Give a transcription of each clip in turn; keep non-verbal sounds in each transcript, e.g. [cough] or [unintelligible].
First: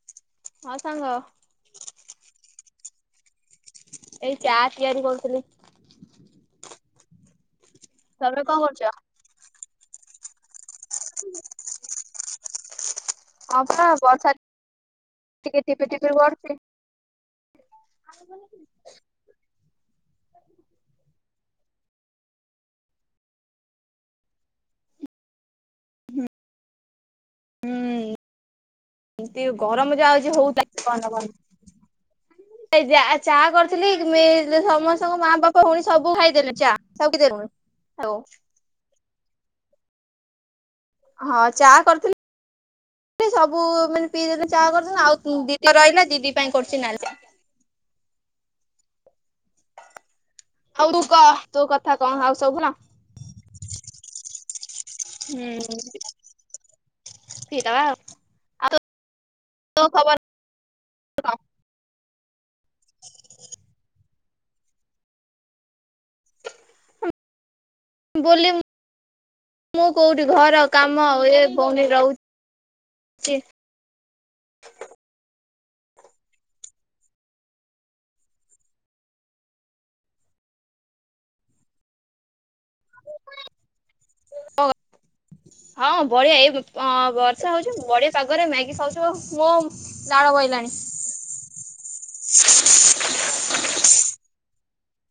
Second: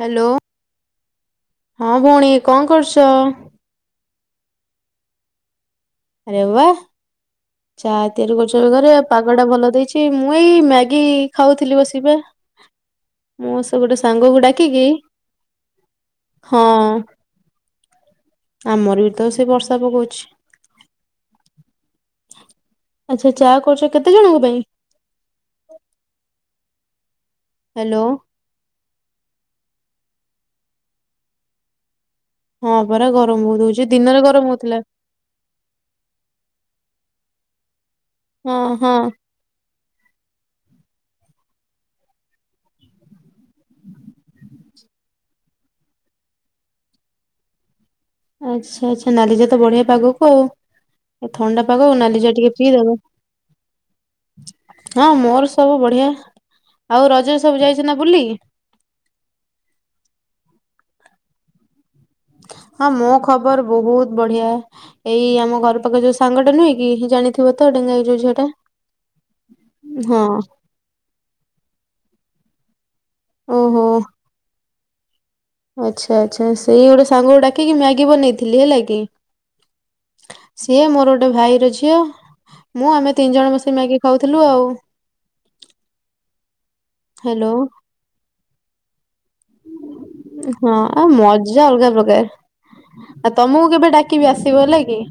Hello ହଁ ସାଙ୍ଗ ହଁ ଭଉଣୀ କଣ କରୁଚୁ? [unintelligible] ଏଇ ଚା ତିଆରି କରୁଥିଲି। ଆରେ ୱା। ଚା ତିଆରି ତମେ କରୁଚୁ କଣ କରୁଛ? ଘରେ ପାଗ ଟା ଭଲ। [unintelligible] କି ଖାଉଥିଲି ବସିକି ପା। ମୁଁ ହଁ ସେ ପା ଗୋଟେ ବର୍ଷା ସାଙ୍ଗକୁ ଡାକିକି ଟିକେ ଟିପି ଟିପି ପଡୁଛି। ହଁ ଆମର ବି ତ ସେ ବର୍ଷା ପକଉଛି। ଆଚ୍ଛା ଚା କରିଚ କେତେ ଜଣଙ୍କ ପାଇଁ? ହୁଁ ହ୍ୟାଲୋ ଏମତି ଗରମ ଯାହା ଆଜି ହଉ [unintelligible] ହଁ ଏ ଯା ପରା ଗରମ ଚା ବହୁତ ହଉଛି କରିଥିଲି ଦିନରେ ମେ ଗରମ ହଉଥିଲା ସମସ୍ତଙ୍କ ମା ବାପ ଭଉଣି ସବୁ ଖାଇଦେଲେ ଚା ସବୁ ପି ଦେଲେ। ହଁ ହଁ। ହଁ ଚା କରିଥିଲି ସବୁ ମାନେ ପିଇଦେଲେ ଚା କରି ଆଉ ଦିଦି ତ ରହିଲା ଦିଦି ପାଇଁ କରୁଛି ନାଲି ଚା। ଆଛା ଆଛା। ନାଲି ଚା ତ ବଢିଆ ପାଗକୁ ତୁ କହ ଆଉ ତୋ ଥଣ୍ଡା ପାଗ କଥା କୁ କଣ ନାଲି ଚା ଆଉ ସବୁ ଟିକେ ଭଲ? ପିଇଦବ। [inaudible] ହଁ ମୋର ହୁଁ ସବୁ ବଢିଆ ଆଉ ରଜ ସବୁ ପିଇଦବା ଯାଇଛି ଆଉ। ନା ବୁଲି? ଆଉ ତୋ ଖବର [unintelligible] ହଁ ମୋ ଖବର ବହୁତ ବଢିଆ। ଏଇ ଆମ ଘର ପାଖରେ ଯୋଉ ସାଙ୍ଗଟ ନୁହେଁ କି ଜାଣିଥିବ ତ ଡେଙ୍ଗାଇ ଯୋଉ ଝିଅଟା ବୋଲି ମୁଁ କୋଉଠି ହଁ। ଘର କାମ ଏ ବ ର ଓହୋ ଆଚ୍ଛା ଆଚ୍ଛା ସେଇ ଗୋଟେ ସାଙ୍ଗକୁ ଡାକିକି ମ୍ୟାଗି ବନେଇଥିଲି ହେଲା କି ସିଏ ମୋର ଗୋଟେ ଭାଇର ଝିଅ। ମୁଁ ଆମେ ତିନି ଜଣ ବସେଇ ମକି ଖାଉଥିଲୁ ଆଉ। ହଁ ବଢିଆ ଏଇ ହ୍ୟାଲୋ ବର୍ଷା ହଉଛି ବଢିଆ ପାଗରେ ମ୍ୟାଗି ଖାଉଛୁ ମୋ ଲାଳ ବହିଲାଣି ହଁ ଆ ମଜା ଅଲଗା ପ୍ରକାର ଆଉ ତମକୁ କେବେ ଡାକିବି ଆସିବ ହେଲା। ଏ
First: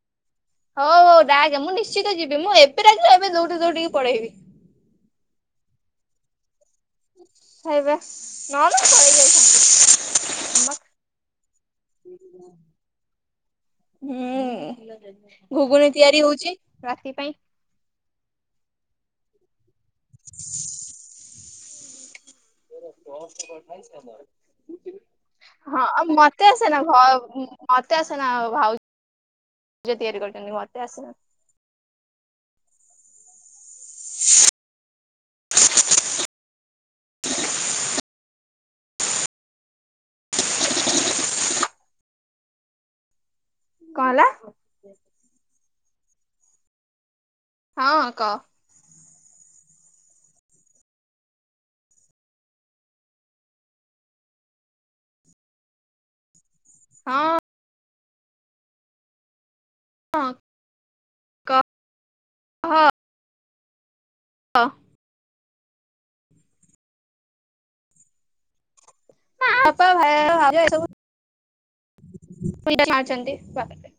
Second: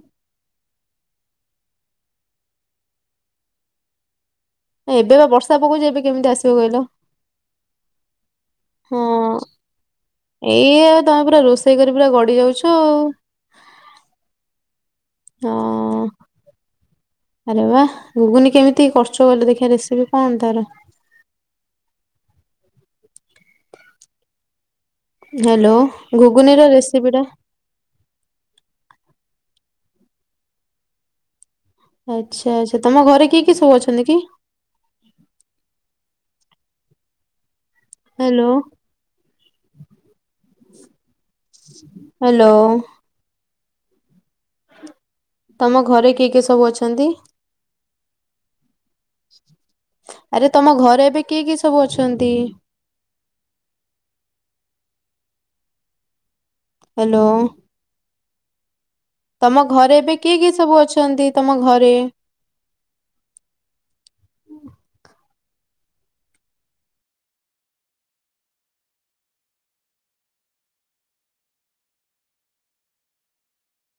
ହଁ ହଉ ଡାକେ ମୁଁ ନିଶ୍ଚିତ ଯିବି ମୁଁ ଏବେ ଡାକିଲେ ଏବେ ଦୋଉଡି ଦଉଡ଼ିକି ପଲେଈବି ଏବେ ବା ବର୍ଷା ପକଉଛି ଏବେ କେମିତି ଆସିବ କହିଲ। ଖାଇବା ନହେଲେ ପଳେଇ ହଁ ଯାଇଥାନ୍ତି ଏଇ ଆଉ ତା ପରେ ରୋଷେଇ କରି ପୁରା ଗଡି ଯାଉଛ ଆଉ। ଘୁଗୁନ ହଁ। ତିଆରି ହଉଛି ରାତି ପାଇଁ। ଏତେ ଖର୍ଚ କଲେ ଦେଖିବା ରେସିପି କଣ ତାର? ରସ୍ କ ନାଇ ଆମର ହ୍ୟାଲୋ [unintelligible] ହଁ ଆ ମତେ ଘୁଗୁନିର ଆସେନା ଭ ରେସିପି ଟା ମତେ ଆସେନା ଭାଉଜ ଯା ତିଆରି କରଛନ୍ତି ନି ମତେ ଆସେନା ଆଚ୍ଛା ଆଚ୍ଛା ତମ ଘରେ କିଏ କିଏ ସବୁ ଅଛ ନ କିି- ହାଲୋ- ହାଲୋ। କଣ ହେଲା? ତମ ଘରେ କିଏ କିଏ ସବୁ ଅଛନ୍ତି? ହଁ କହ- ଆରେ ତମ ଘରେ ଏବେ କିଏ କିଏ ସବୁ ଅଛନ୍ତି- ହଁ ହାଲୋ- ତମ- ଘରେ ଏବେ କିଏ କିଏ ସବୁ ଅଛନ୍ତି ତମ କହ ଘରେ- ହଁ- ବାପା ଭ ଏବୁଛନ୍ତି ବା [unintelligible]